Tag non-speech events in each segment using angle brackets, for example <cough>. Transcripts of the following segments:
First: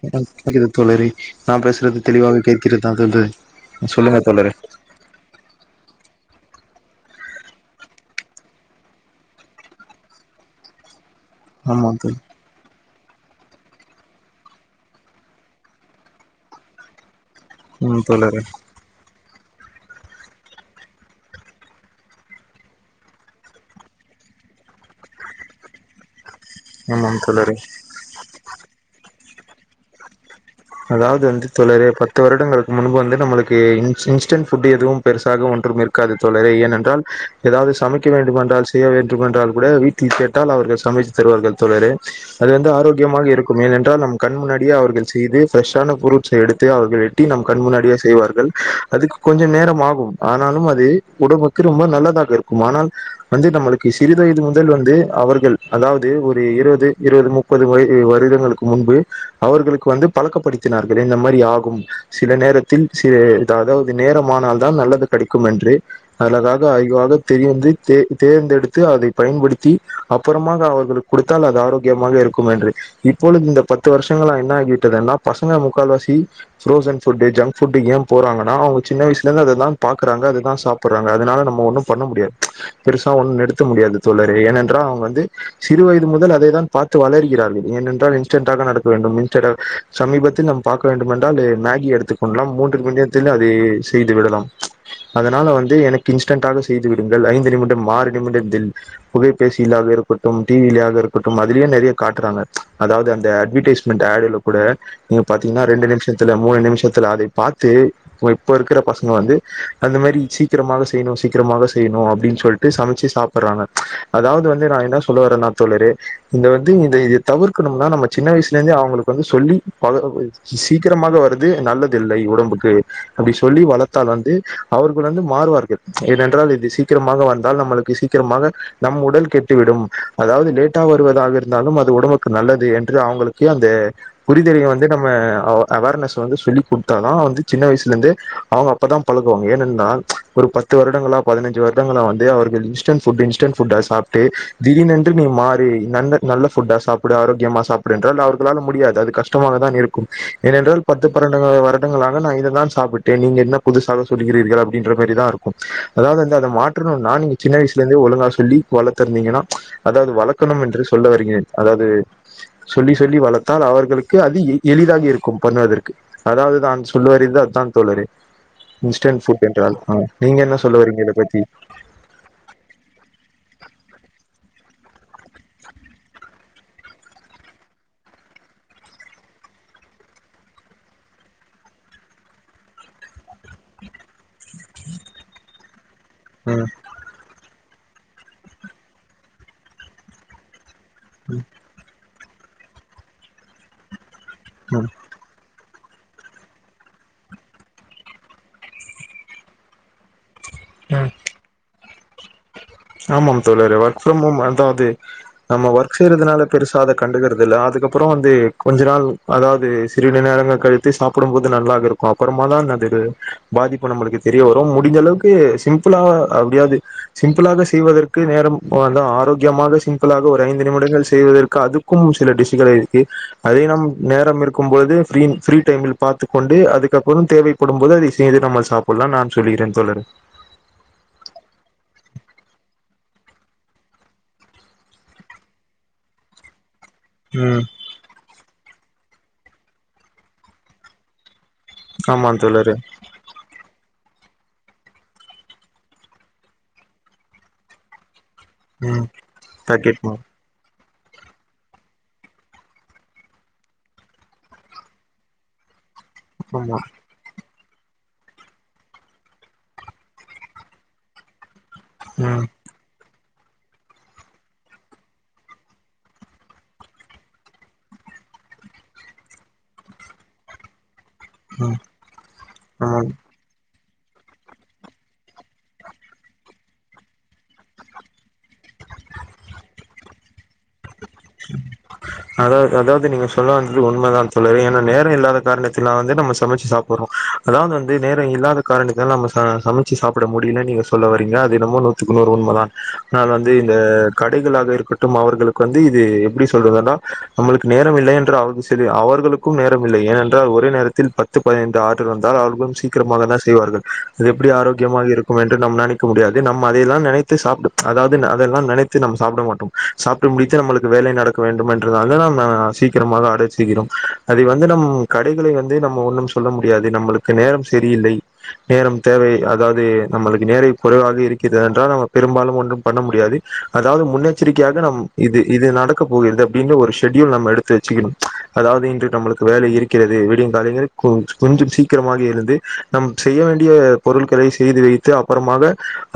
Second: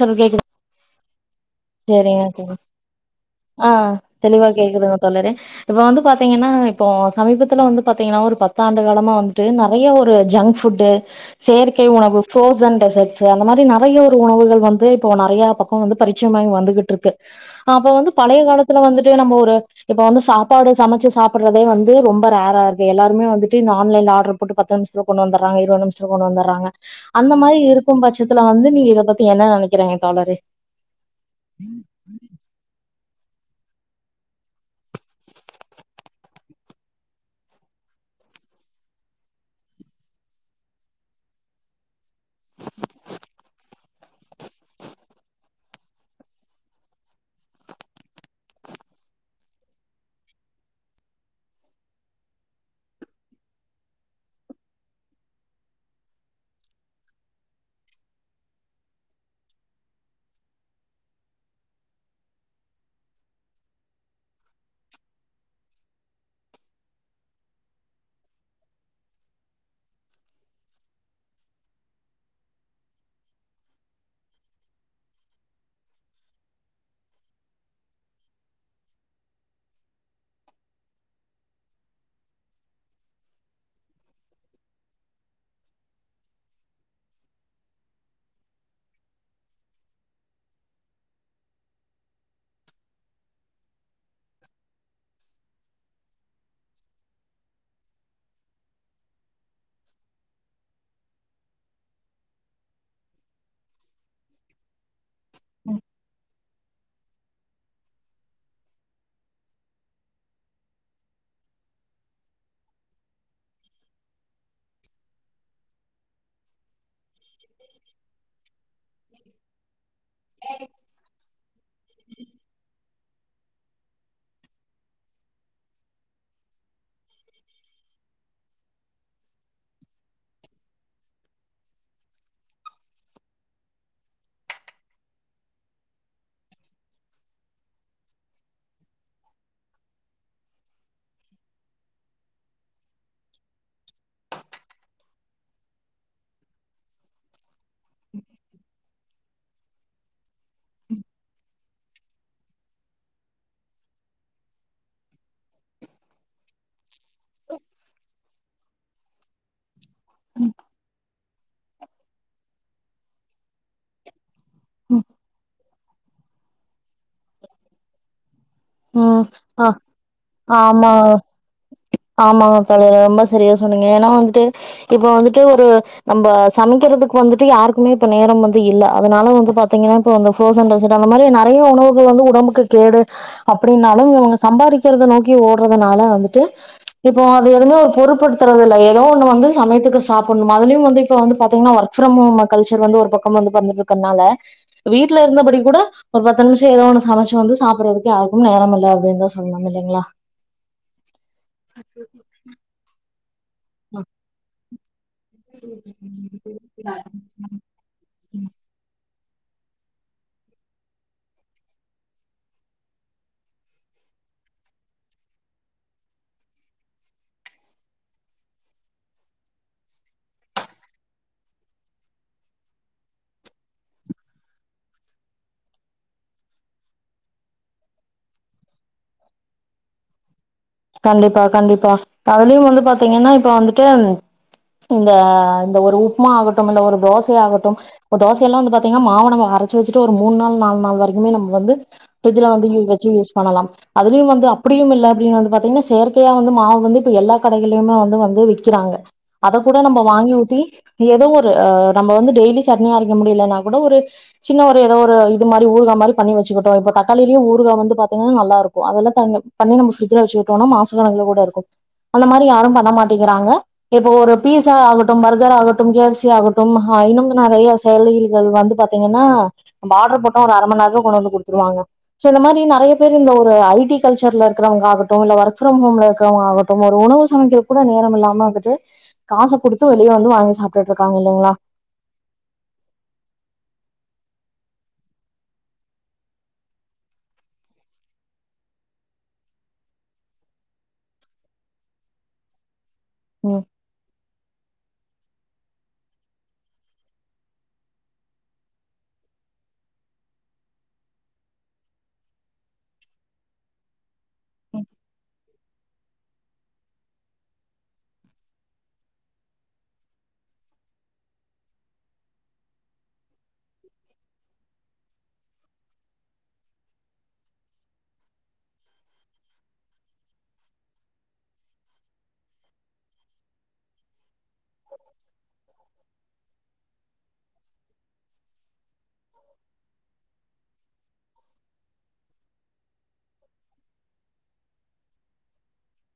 சொல் கேக்குது து தோழறே நா பேசுறது சேரிங்க தெளிவாக தோழி கேக்கிறதா தா ந்த ஆ தெளிவா கேக்குதுங்க தோழறே இப்ப வந்து பா பாத்தீங்கன்னா இப்போ சமீபத்துல வந்து பாத்தீங்கன்னா ஒரு பத்தாண்டு காலமா வந்துட்டு நிறைய ஒரு ஜங்க் ஃபுட்டு் செயற்கை ஆமா தோழி உணவு ஃப்ரோசன்டெசர்ட் அந்த மாதிரி நிறைய ஒரு உணவுகள் வந்து இப்போ நிறைய பக்கம் வந்து பரிச்சயமாயி வந்துகிட்டு இருக்கு அப்ப ம் வந்து பழைய தோழரே காலத்துல வந்துட்டு நம்ம ஒரு இப்ப வந்து சாப்பாடு சமைச்சு சாப்பிடுறதே வந்து ரொம்ப ரர் ரா இருக்கு எல்லாருமே வந்துட்டு ஆன்லைன்ல ஆர்டர் போட்டு பா த்து நிமித்துல கொண்டு வந்துறங்க இருநிமிஷதுல கொண்டு வந்தறாங் ஆமாம் அந்த தோழரே மாதிரி இருக்கு பட்சத்துல வந்து நீங்க இத பத்தி என்ன நினைக்கிறீங்க தோழரே அதாவது வந்து தோழரே பத்து வருடங்களுக்கு முன்பு வந்து நம்மளுக்கு இன்ஸ்டன்ட் புட் எதுவு பெருசாக ஒன்றும் இருக்காது தோழரே ஏனென்றா ஏதாவது சமைக்க வேண்ட டும் என்றால் செய்ய வேண்டும் என்றால் கூட வீட்டில் கேட்டால் அவர்கள் சமைத்து தருவார்கள் தோழரே அது வந்து ஆரோக்கியமான இருக்கு ஏனென்றால் நம் கண் முன்னாடியே அவர்கள் செய்து ஃபிரெஷ் ஆன புரூட்ஸ்ஸை எடுத்து அவர்கள் வெட்டி நம் கண் முன்னாடியா செய்வார்கள் அதுக்கு கொஞ்சம் நேரம் ஆகும் ஆனா அது உடம்புக்கு ரொம்ப நல்லதாக இருக்கு ஆனால் வந்து நம்மளுக்கு சிறி வயது முதல் வந்து அவர்கள் அதாவது ஒரு இருபது இருபது முப்பது வருடங்களுக்கு முன்பு அவர்களுக்கு வந்து பழக்கப்படுத்தினார்கள் இந்த மாதிரி ஆகும் சில நேரத்தில் அதாவது நேரமானால் தா நல்லது கிடைக்கு என்று அகாக ஆயவாக தெரியந்து தேர்ந்தெடுத்து அதைப் பயன்படுத்தி அப்புறமாக அவர்களுக்கு கொடுத்தால் அது ஆரோக்கியமாக இருக்கு என்று இப்பொழுது இந்த பத்து வருஷங்கள என்ன ஆகி விட்டஎன்ன பசங்க முக்கால்வாசி புரோசன் ஃபுட் ஜங்க் ஃபுட் ஏ போறாங்கனா அவங்க சின்ன வயசுல இருந்து அததா பாக்குறாங்க அதுதா சாப்பிடுறாங்க அதனால நம்ம ஒண்ணு பண்ண முடியாது பெருசா ஒன்னு நிறுத்த முடியாது தோழரே ஏனென்றா வந்து சிறு வயது முதல் அதைதா பார்த்து வளர்கிறார்கள் ஏனென்றால் இன்ஸ்டன்டாக நடக்க வேண்டும் இன்ஸ சமீபத்தில் நம் பாக்க வேண்டும் என்றால் மேகி எடுத்துக்க கொல்லலா மூன்று நிமிடத்தில் அத செய்து விடலா அதனால வந்து எனக்கு இன்ஸ்டன்டாக செய்து விடுங்கள் ஐந்து நிமிடம் ஆறு நிமிடத்தில் புகைபேசியலாக இருக்கட்டும் டிவில இருக்கட்டு அதுலையே நிறைய காட்டுறாங்க அதாவது அந்த அட்வர்டைஸ்மெண்ட் அட் கூட நீங்க பாத்தீங்கன்னா ரெண்டு நிமிஷத்துல மூணு நிமிஷ வித்து அதை பார்த்து இப்ப இருக்கிற பசங்க வந்து அந்த மாதிரி சீக்கிரமாக செய்யணு சீக்கிரமாக செய் அப்படின்னு சொல்லிட்டு சமைச்சு சாப்பிடுறாங்க அதாவது வந்து நா என்ன சொல்ல வரன்னா தோழரே இத வந்து இத தவிர்க்கனுனா நம்ம சின்ன வயசுலிருந்தே வந்து சொல்லி பழகனு சீக்கிரமாக வருது நல்லது இல்லை உடம்புக்கு அப்படி சொல்லி வளர்த்தால் வந்து அவர்கள் வந்து மாறுவார்கள் ஏனென்றால் இது சீக்கிரமாக வந்தால் நம்மளுக் சீக்கிரமாக நம் உடல் கெட்டுவிடும் அதாவது லேட்டாக வருவதாக இருந்தாலும் அது உடம்புக்கு நல்லது என் அவங்களுக்கு அந்த புரிதல் வந்து நம்ம அவ அவர்னஸ் வந்து சொல்லிக கொடுத்ததா வந்து சின்ன வயசுல இருந்து அவங்க அப்பதா பழகுவங்க என்னன்னா ஒரு பத்து வருடங்கள பதினைஞ்சு வருடங்கள வந்து அவர்கள் இன்ஸ்டன்ட் ஃபுட் இன்ஸ்டன்ட் ஃபுட் சாப் சாப்புட்டு திடீரென்று நீ மாறி ந நல்ல ஃபுட்டா சாப்படு ஆரோக்கியமா சாப்பிடு என்றால் அவர்களால முடியாது அது கஷ்டமாக தா இருக்கு ஏனென்றால் பத்து பன்ரண்டு வருடங்களாக நா இத தான் சாப்பிட்டேன் நீங்க என்ன புதுசா சொல்லுகிறீர்கள் அப்படியின்ற மாரி தா இருக்கும் அதாவது வந்து அத மாற் ரும் நா சின்ன வயசுலே இருந்தே ஒழுங்கா சொல்லி வளர்த்தருந்தீங்கன்னா அதாவது வளக்கணு என்று சொல்ல வருகிறேன் அதாவது சொல்லி சொல்லி வளர்த்தால் அவர்களுக்கு அது எளிதாக இருக்கும் பண்வதற் அதாவது தான் சொல்ல வரது அதுதா தோழரே இன்ஸ்டன்ட் ம் ஃபுட் ஆ என்றால் நீங்க என்ன சொல்ல வரீங்க ஆமா இத பத்தி ஆமாங்க தோழரே ரொம்ப சரியா சொன்னிங்க ஏன்னா வந்துட்டு இப்ப வந்துட்டு ஒரு நம்ம சமைக்கிறதுக்கு வந்துட்டு யாருக்குமே இப்ப நேரம் வந்து இல்ல அதனால வந்து பாத்தீங்கன்னா இப்போ அந்த ஃப்ரோசன் டெசெர்ட் அந்த மாதிரி நிறைய உணவுகள் வந்து உடம்புக்கு கேடு அப்படின்னாலு இவங்க சம்பாதிக்கிறத நோக்கி ஓடுறதுனால வந்துட்டு ம் இப்போ அது எதுவுமே ஒரு பொறுப்படுத்துறது இல்ல ஏதோ ஒன்னு வந்து சமயத்துக்கு சாப்பிடணு அதிலு வந்து இப்ப வந்து பாத்தீங்கன்னா work from home culture வந்து ஒரு பக்கம் வந்து பண்ணிக்கிட்டு இருக்கனால ம் வீட்டுல இருந்தபடி கூட ஒரு பத்து நிமிஷம் ஏதோ ஒண்ணு சமைச்சு வந்து சாப்பிடுறதுக்கு யாருக்கு நேரம் இல்ல அப்படின்னுதா சொல்லனு இல்லைங்களா அ <inaudible> ஆமா தோழரே ஓர்க் ஃப்ரம் ஹோம் அதாவ்து நம்ம ஒர்க் செய்றதுனால பெருசா அத ஆ கண்டுக்கறது இல்ல அதுக்கப்புறோ வந்து கொஞ்ச நாள் அதாவ்து சிறிது நேரங்கள் கழித்து சாப்பிடும் போது நல்லாக இருக்கு அப்பறமா தான் அதுது பாதிப்பு நம்மளுக்கு தெரிய வரும் முடிஞ்ச அளவுக்கு சிம்ப்ளா அப்டியாது சிம்ப்ளாக செ ய்வதற்கு நேரம் வாண்டா ஆரோக்கியமாக சிம்ப்ளாக ஒரு ஐந்து நிமிடங்கள் செய்வதற்கு அதுக்கும் சில டிஷ்சுக ளிருக்கு அதே நம் நேரம் இருக்கும்போது ஃபீரீன் ஃப்ரீ டைமில் பாத்துக் கொண்டு அதுக்கப்புறோ தேவைப்படு ம் போது அதை செய்து நம்மள் சாப்பல்லா நான் சொல்லுகிறேன் தோழரே கண்டிப்பா கண்டிப்பா அதுலியு வந்து பாத்தீங்கன்னா இப்போ வந்துட்டு இந்த இந்த ஒரு உப்மா ஆகட்டும் இல்ல ஒரு தோசை ம் ஆகட்டும் இப்ப தோசையெல்லா வந்து பாத்தீங்கனா மாவ நம்ம அரைச்சு வெச்சுட்டு ஒரு மூண் நாள் நால் நாள் வரைக்குமே நம் வந்து ஆமா ஃபிரிட்ஜ்ல தோழரே வந்துயு வெச்சு யூஸ் பண்ணலாம் அதுலியு வந்து அப்புடியும் இல்ல அப்டின் வந்து பா த்திங்ன்னா செயற்கையா வந்து மாவு வந்து இப்ப எல்லா கடைகள்லியுமே வந்து வ ந்து விக்கிறாங்க ம் அத கூட பாக்கெட் நம்ப மாவு வாங்கி ஊத்தி எதோ ஒரு அ நம்ப வந்து டெய்லி சட்னி அரைக்க முடிலன்னா கூட ஒரு சின்ன ஒரு எதோ ஒரு இது மாரி ஊறுகா மாரி பண்ணி வெச்சுகிட்டோ ஆமா இப்ப தக்காளிலியே ஊறுகா வந்து பாத்திங்னா நல்லாருக்கு அதல்லா தண் பண்ணி நம்ப ஃபிரிட்ஜ்ல வெச்சுகிட் டோனா மாச கணக்குல கூட இருக்கும் அந்த மாரி ம் யாரும் பண்ண மா ட்டிங்கிறாங்க இப்ப ஒரு ஃபீஸா ஆகட்டும் பர்கர் ஆகட்டும் கே எஃப் சி ஆகட்டும் ஹ இன்னும் நறைய செயலி கள் வந்து பாத்தீங்கன்னா நம்ப ஆட்ரு போட்டோ ஒரு அரை மண் நேர கொண் வந்து ம் குடுத்துருவாங்க சோ இந்த மாரி நறைய ஆமா பேரு இந்த ஒரு ஐ டி கல்ச்சர்ல இருக்கறவங்க ஆக ட்டு இல்ல ஒர்க் ஃப்ரம் ஹோம்ல இருக்கறவங்க ஆகட்டும் ஒரு உணவு சமைக்கிறக் கூட நேரம் இல்லாமக்குது காச குடுத்து வெளிய வந்து வாங்கி சாப் அதாவ் அதாவது நீங்க சொல்ல வந்தது உண்மதா தோழரே ஏன்னா நேரோ இல்லாத காரணத்தினா வந்து நம்ம சமைச்சி சாப்பட்றோ அதாவது வந்து நேரோ இல்லாத காரணத்தினால் நம்ம ஆ சமைச்சி சாப்பிட முடிலன் நீங்க சொல்ல வரீங்க அது என்னமோ நூத்துக்குறூறு உண்மதா ஆ வந்து ம் இந்த கடைகளாக இருக்கட்டும் அவர்களு க்கு வந்து இது எப்டி சொல்றதுன்னா நம்மளுக்கு நேரம் இல்லைன்ற <unintelligible> அவர்களுக்கும் நேரம் இல்லை ஏனென்றால் ஒரே நேரத்தில் பத்து பதினைந்து ஆட்ரு வந்தால் அவர்களும் சீக்கிரமாகதா செய்வார்கள் அது எப்டி ஆரோக்கியமாக இருக்கும் என்று நம் நெனைக்க முடியாது நம் அதை எல்லா நெனைத்து சாப்டு அதாவ்து ந அதெல்லா நெனைத்து நம் சாப்ட மாட்டோம் சா ப்ட்டு முடித்து நம்மளுக்கு வேலை நடக்க வேண்டும் என்றனால்தா நம்ம சீக்கிரமாக ஆடர் செய்கிறோம் அதை வந்து நம் க கடைகளை வந்து நம்ம ஒன்னும் சொல்ல முடியாது நம்மளுக்கு நேரம் செரியில்லை நேரம் தேவை அதாது நம்மளுக்கு நேர குறைவாக இருக்கிது என்றால் நம்ம பெரும்பாலும் ஒன்றும் பண்ண முடியாது அதாவ்து முன்னெச்சரிக்கையாக நம் இது இது நடக்க போகிற்து அப்டின்ற ஒரு ஷெட்யூல் நம்ம எடுத்து வெச்சுகிணும் அதாவ்து இன்று நம்மளுக்கு வேலை இருக்கிறது விடிங் <unintelligible> கொஞ் கொஞ்சும் சீக்கிரமாக எழுந்து நம் செய்ய வேண்டிய பொருள்களை செய்து வைத்து அப்பறமா ஆக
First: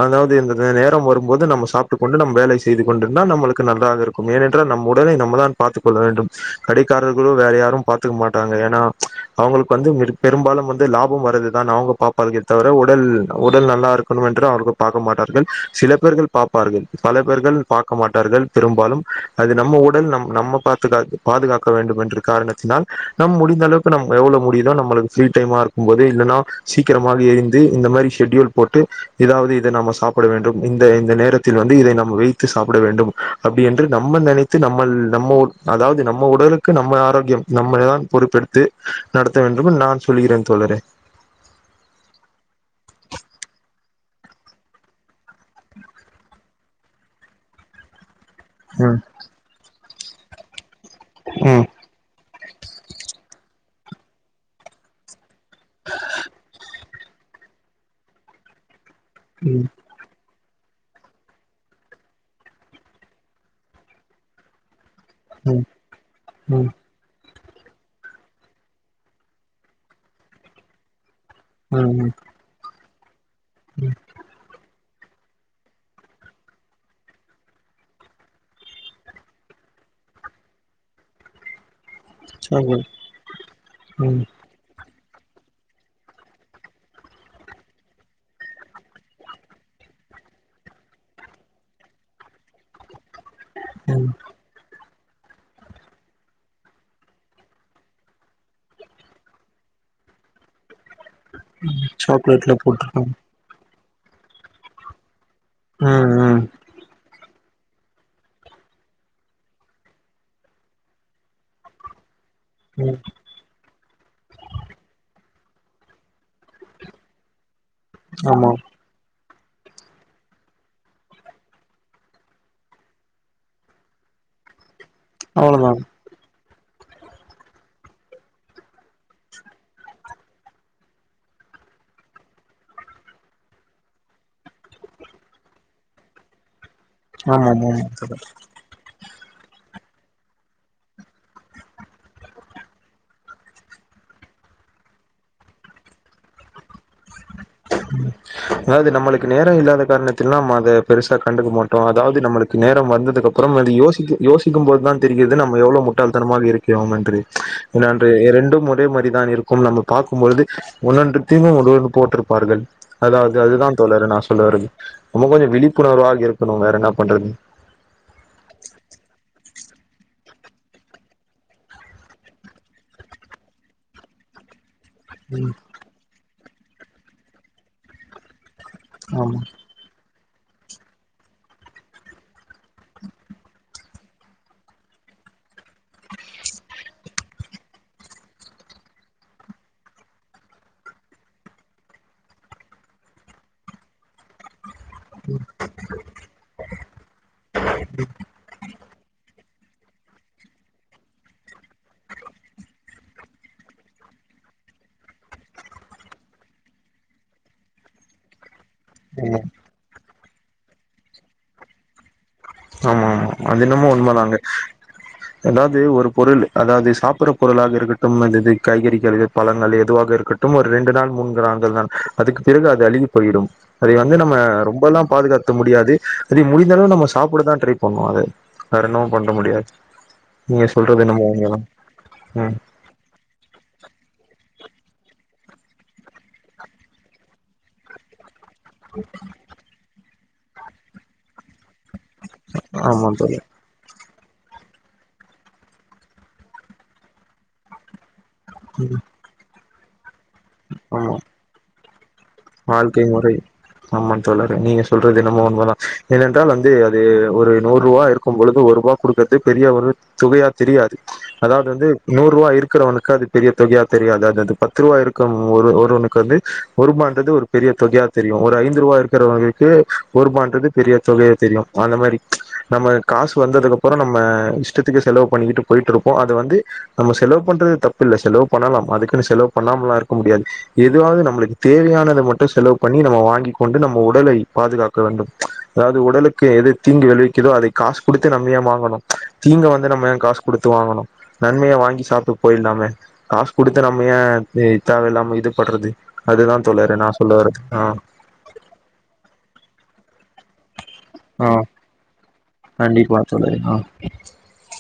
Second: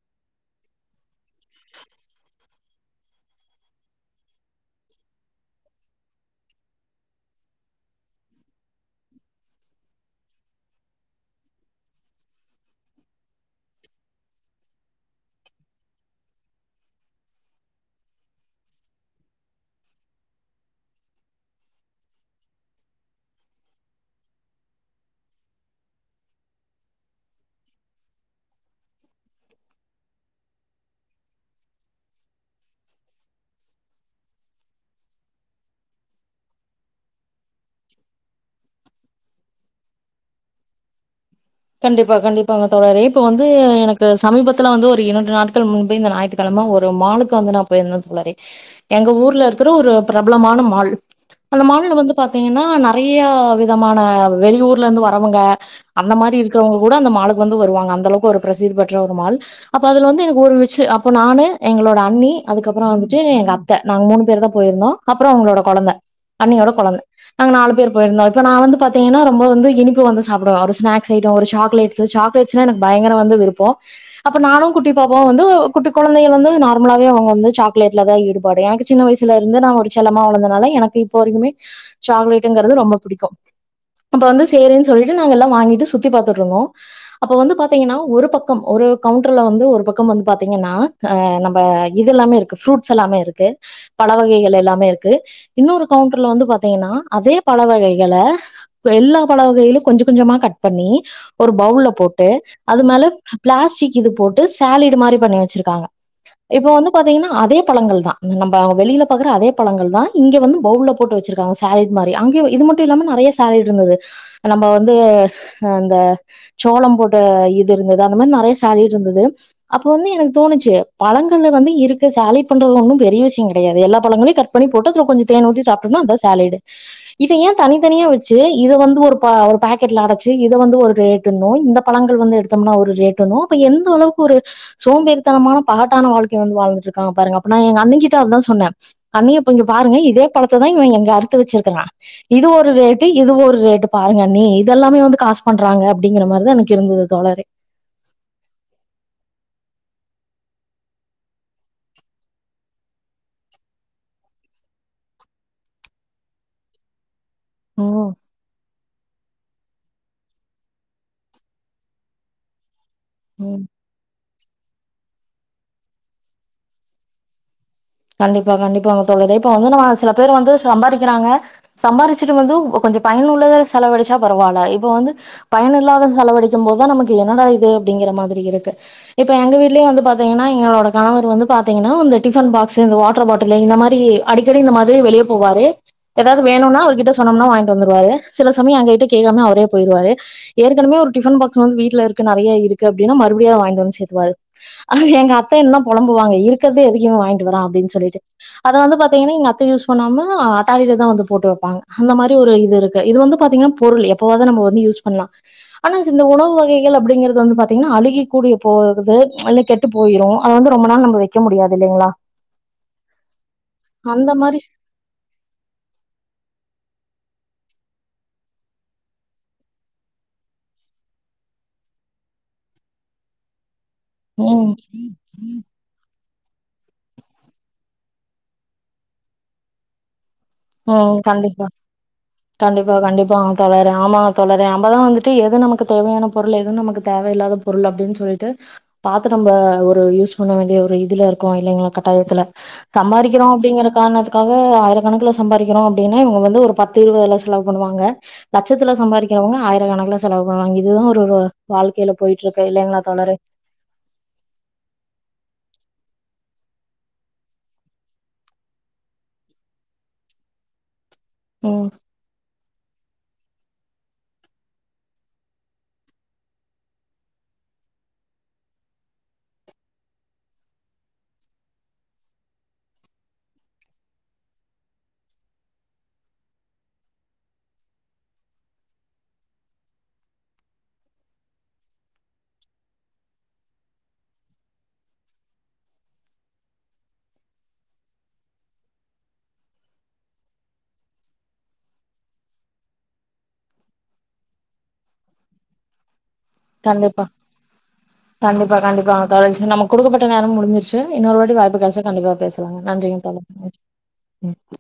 அதாவது இந்திந்த நேரம் வரும்போது நம்ம சாப்ட்டு கொண்டு நம் வேலை செய்து கொண்டிருந்தா நம்மளுக் க்கு நன்றா இருக்கும் ஏனென்றால் நம் உடலை நம்ப தா பார்த்த்து கொள்ள வேண்டும் கடைக்காரர்கலோ வேற யாரும் பார்த்துக்க மாட்டாங்க ஏன்னா அவுங்களுக்கு வந்து மெடு பெரும்பாலும் வந்து லாபம் வரர்துதான் அவுங்க பாப்பார்களே தவிர உடல் உட ல் நல்லா இருக்கணு என்று அவர்கள் பார்க்க மாட்டார்கள் சில பேர்கள் பாப்பார்கள் பல பேர்கள் பாக்க மாட்டார்கள் பெரும்பாலும் அது நம்ம உடல் நம் நம்ம பாத்துக பாதுகாக்க வேண்டும் என்ற காரணத்தினால் நம் முடி ந்தளவுக்கு நம் எவ்ளோ முடிதோ நம்மளுக்கு ஃப்ரீ டைம இருக்கும் போது இல்லன்னா சீக்கிரமாக இருந்து இந்த மாரி ஷடியூல் போட்டு எதவுது இத நம்ம சாப்பிட வேண்டும் இந்த இந்த நேரத்தில் வந்து இதை நம் வைத்து சாப்பிட வேண்டும் அப்டி என்று நம்ம நினைத்து நம்மல் நம்ம அதாவது நம்ம உடலுக்கு நம்ம ஆரோக்கியம் நம்ம தான் பொறுப்பு எடுத்து நடத்த வேண்டும் நான் சொல்லுகிறேன் தோழறே <inaudible> கண்டிப்பா கண்டிப்பாங்க தோழரே இப்ப வந்து எனக்கு சமீபத்துல வந்து ஒரு இரண்டு நாட்கள் முன்பே இந்த ஞாயித்துக்கிழம ஒரு மாலுக்கு வந்து நா போயிருந்த தோழரே ம் எங்க ஊர்ல இருக்குற ஒரு பிரபலமான மால் அந்த ம் மால்ல வந்து பாத் த்தீங்கன்னா நறைய விதமான வெளியூர்ல இருந்து வரவங்க அந்த மாரி இருக் கூட அந்த மாளுகு வந்து வருவாங்க அந்த அளவுக்கு ஒரு பிரசித்தி பெற்ற ஒரு மாள் ம் அப்ப அதுல வந்து எனக்கு ஒரு வி சி அப்ப நானு எங்களோட அண்ணி அதுக்கப்புற வந்துட்டு எங்க அத்தை நாங்க மூணு பேர் தா போயிருந்தோ அப்புற அவுங்களோட ம் குழந்த ம் அண்ணியோட குழந்த நாங்க நாலு பேர் போயிருந்தா இப்ப நா வந்து பாத்தீங்கன்ன ரொம்ப வந்து இனிப்பு வந்து சாப்புடுவே ஒரு ஸ்னாக்ஸ் டோ ஒரு சாக்லேட்ஸு ம் ம் சாக்லேட்ஸ்னா எனக்கு பயங்கர வந்து விருப்போ ம் அப்ப நானும் குட்டி பாப்பா வந்து குட்டி கொழந்தைங்க வந்து நார்மலாவே அவங்க வந்து சாக்லேட்ல தா ஈடுபாடு எனக்கு சின்ன வயசுலர்ந்து நா ஒரு செல்லமா வளந்தனால எனக்கு இப்ப வரைக்குமே சாக்லேட்டுங்கறது சாக்லேட் ரொம்ப புடிக்கூ அப்ப ம் வந்து சேரின் சொல்லிட்டு நாங்கெல்லா வாங்கிட்டு சுத் சுத்தி பாத்துட்டு இருந்தோ அப்ப வந்து பாத்தீங்கன்னா ஒரு பக்கம் ஒரு கவுண்ட்ருல வந்து ஒரு பக்கம் வந்து பாத்தீங்கன்னா ஆ நம்ப இதுல்லாமே இருக்கு ப்ரூட்ஸ் எல்லாமே இருக்கு பழ ம் வகைகள் எல்லாமே இருக் க்கு இன்னொரு கவுண்ட்ருல வந்து பாத்தீங்கன்னா அதே பல வகைகள எல்லா பல வகையிலும் கொஞ்ச கொஞ்சமா கட் பண்ணி ஒரு பவுல்ல போட்டு சாக்லேட்ல அது மேல போட்ருக்காங்க பிளாஸ்டிக் இது போட்டு சாலிடு மாரி பண்ணி வச் சிருக்காங்க ம் ம் இப்ப வந்து பாத்தீங்கன்னா அதே பழங்கள் தா நம்ப வெளில பாக்ற அதே பழங்கள் தா இங்க வந்து பவுல்ல போட்டு வச்சிருக்காங்க சாலட் மாரி அங்கயு இது மட்டு ம் இல்லாம நெறய சேலட் இருந்தது நம்ப வந்து அந்த சோளம் போட்ட இது இருந்தது அந்த மாரி ஆமா நிறய சாலீடு இருந்தது அப்ப வந்து எனக்கு தோணுச்சி பழங்கள்ல வந்து இருக்க சாலீட் பண்றது ஒன்னு பெரிய விஷயோ கெடயாது எல்லா பழங்களையு கட் பண்ணி பொட்டத்துல கொஞ்சோ தேன்ஊத்தி அவ்ளோதான் சாப்டோம்னா அதா சேலட் இத ஏ தனித்தனியா வச்சு இத வந்து ஒரு ஒரு பாக்கெட்ல அடைச் வச்சி இத வந்து ஒரு ரேட்டுன்னு இந்த பழங்கள் வந்து எடுத்தோம்னா ஒரு ரேட்டுன்னு அப்ப எந்த அளவுக்கு ஒரு சோம்பேறி த்தரமான பகாட்டான வாழ்கை வந்து வாழ்ந்துட்டு இருக்காங்க பாருங்க அப்டினா நா எங்க அண்ணே ஆமாமாமா கிட்ட அதா சொன்னே அண்ணி இப்ப இங்க பாருங்க இதே பழத்ததா இவே எங்க அறுத்து வச்சிருக்கறா இது ஒரு ரேட்டு இது ஒரு ரேட்டு பாரு அண்ணி இதெல்லாமே வந்து காசு பண்றாங்க அப்டிங்கிற மாரிதா எனக்கு இருந்தது தோழரே அதாவது நம்மளுக்கு நேர இல்லாதக் காரணத்த அத பெருசா கண்டுக்க மாட்டோ அதாவது நம்மளுக்கு நேரம் வந்ததுக்கு அப்புற அத யோசிக் யோசிக்கு போது தா தான் தெரிகிறது நம்ம எவ்வளவு முட்டாள்தனமாக இருக்கிறோம் என்று நன்று ம் ரெண்டும் ஒரே மாரிதான் இருக்கும் நம்ம பாக்கும்பொழுது ஒன்னொன்றுத்தியும் ஒரு ஒரு போட்டிருப்பார்கள் அதாவது ம் அதுதா தோழரு நாசொல்ல வருது நம்ம கொஞ்ச விழிப்புணர்வாக இருக்கணு வேற என்ன பண்றது கண்டிப்பா கண்டிப்பாங்க தோழரே இப்ப வந்து நம்ம சில பேர் வந்து சம்பாரிக்கிறாங்க சம்பாரிச்சுட்டு வந்து ஒ கொஞ்சொ பயனுள்ளதா செலவழிச்சா பரவால இ ப்ப வந்து ம் பயன் இல்லாத செலவழிக்கும் போதுதா நமக்கு என்னடா இது அப்டிங்கற மாதிரி இருக்கு இப்ப ஆமா எங்க வீட்லியு வந்து பாத்தீங்கன்னா எங்களோட கணவர் வந்து பாத்தீங்கன்னா அந்த டிஃபன் பா க்ஸ் இந்த வாட்டர் பாட்டிலு இந்த மாரி அடிக்கடி இந்த மாதிரி வெளிய போவாரு எதாவ்து வேணுன்னா அவருகி ட்ட சொன்னம்னா வாய்ங்ட்டு வந்துவாரு சில சமயோ எங்ககிட்ட கேக்காமே அவுரே போய்ருவாரு ஏற்கெனவே ஒரு டிஃபன் பாக்ஸ் வந்து வீட்ல இருக்கு நறைய இருக்கு அப்டின்னா மறுபுடியு அத வாய்ங்ட் வந் சேத்துவா எங்க அத்தை இன்னு பொலம்புவாங்க இருக்றதே எதுக்கு இவெ வாய்ங்ட் வரா அப்டின் சொல்லிட்டு அத வந்து பாத்தீங்கனா எங்க அத்தை யூஸ் பண்ணாம அட்டாலில தா வந்து போட்டு வெப்பாங்க அந்த மாரி ஒரு இது இருக்கு இது வந்து பாத்திங்னா பொருள் எப்பவாவ்தா நம்ப வந்து யூஸ் பண்லா ஆனா ஸ் இந்த உணவு வகைகள் அப்டிங்கறது வந்து பாத்தீங்ன்னா அழுகி கூடிய போகுது இல்னா கெட்டு போயிரு அத வந்து ரொம்ப நாள் நம்ப வெக்க முடியாது இல்லைங்ளா ஆமா ஆமா அது என்னமோ உண்மை தாங்க மாதிரி அதாவ்து ஒரு பொருளு அதாவ்து சாப்பற பொருளாக இருக்கட்டும் அல்லது காய்கறிகள் இது பழங்கள் எதுவாக இருக்கட்டும் ஒர் ரெண்டு நாள் மூன்கு நாள்கள் தான் அதுக் பிறகு அது அழுகி போயிடும் அதை வந்து நம்ம ம் ரொம்பல்லா பாதுகாத்த முடியாது அதை முடிந்தளவு நம்ம சு சாப்படதா ட்ரை பண்ணு அத வேற என்னமு பண்ட முடியாது நீங்க சொல்றது ம் என்னமோ உண்மதா கண்டிப்பா ம் கண்டிப்பா கண்டிப்பாங்க தோழரே ஆமா தோழரே நம்பதா வந்துட்டு எது நமக்கு தேவையான பொருள் எது நமக்கு தேவ இல்லாத பொருள் அப்டின் சொல்லிட்டு பாத்து நம்ப ஒரு யூஸ் பண்ண வேண்டிய ஒரு இதுல இருக்கோ இல்லைங்ளா கட்டாயத்துல ஆமா தோழி சம்பாரிக்கிறோ அப்டிங்ற காரணத்துக்காக ஆயிரக்கணக்குல செ சம்பாரிக்கிறோ அப்டினா இவுங்க வந்து ஒரு பத்து இருலதுல செலவு பண்ணுவாங்க லட்சத்துல ம் சம்பாரிக்கிறவங்க ஆயிரக்கணக்ல செ செலவு பண்ணுவாங்க இதுதா ஆமா ஒரு வாழ்க்கைல வாழ்க்கை முறை ஆமாங் தோழறே நீங்க சொல்றது என்னமோ உண்மதா ஏனென்றால் வந்து அது ஒரு நூறு ருவா இருக்கும்பொழுது ஒருவா குடுக்கறதே பெரிய ஒரு தொகையா தெரியாது அதாவது வந்து ம் நூறுவா இருக் இருக்றவனுக்கு அது பெரிய தொகையா தெரியாது அது அது பத்து ருவா இருக்கம் ஒரு ஒருவனுக்கு வந்து ஒருபான் றது ஒரு பெரிய தொகையா தெரியு ஒரு ஐந்து ருவா இருக்றவங்களுக்கு ஒருபான்றது பெரிய தொகையா தெரியு அந்த மாரி நம்ம காசு வந்ததுக்கப்பறொ நம்ம இஷ்டத்துக்கு செலவு பண்ணிகிட்டு போயிட்ருப்போ அது வந்து நம்ம செலவு பண்றது தப்பில்ல செலவு பண்ணலாம் அதுக்குனு செலவு பண்ணாம எல்லா இருக்க முடியாது எதுவாது நம்மளுக்கு தேவையான த மட்டு செலவு பண்ணி நம்ம வாங்கி கொண்டு நம்ம உடலை பாதுகாக்க வேண்டும் அதாவது உடலுக்கு எது தீங்கு விளைவிக்கிதோ அதை காசு குடுத்தே நம்ம ஏ வாங்கணு தீங்க வந்து நம்ம ஏ காசு குடுத்து வாங்கணு நன்மைய வாங்கி சா ப்ட்டு போய்டலாமே காசு குடுத்து நம்ம ஏ இ தேவையில்லாம இது படுறது அதுதா தோழரே நா ப்பா சொல்ல வரது ஆ கண்டிப்பா கண்டிப்பா கடைசி நமக் குடுக்கப்பட்ட நேரம் முடிஞ்சிருச் சு இன்னொரு ஆ வாட்டி வாய்ப்பு கெடைச்சா கண்டிப்பா பேசலாங்க நன்றிங்க கண்டிப்பா தோழரே ஆ நன்றி ம்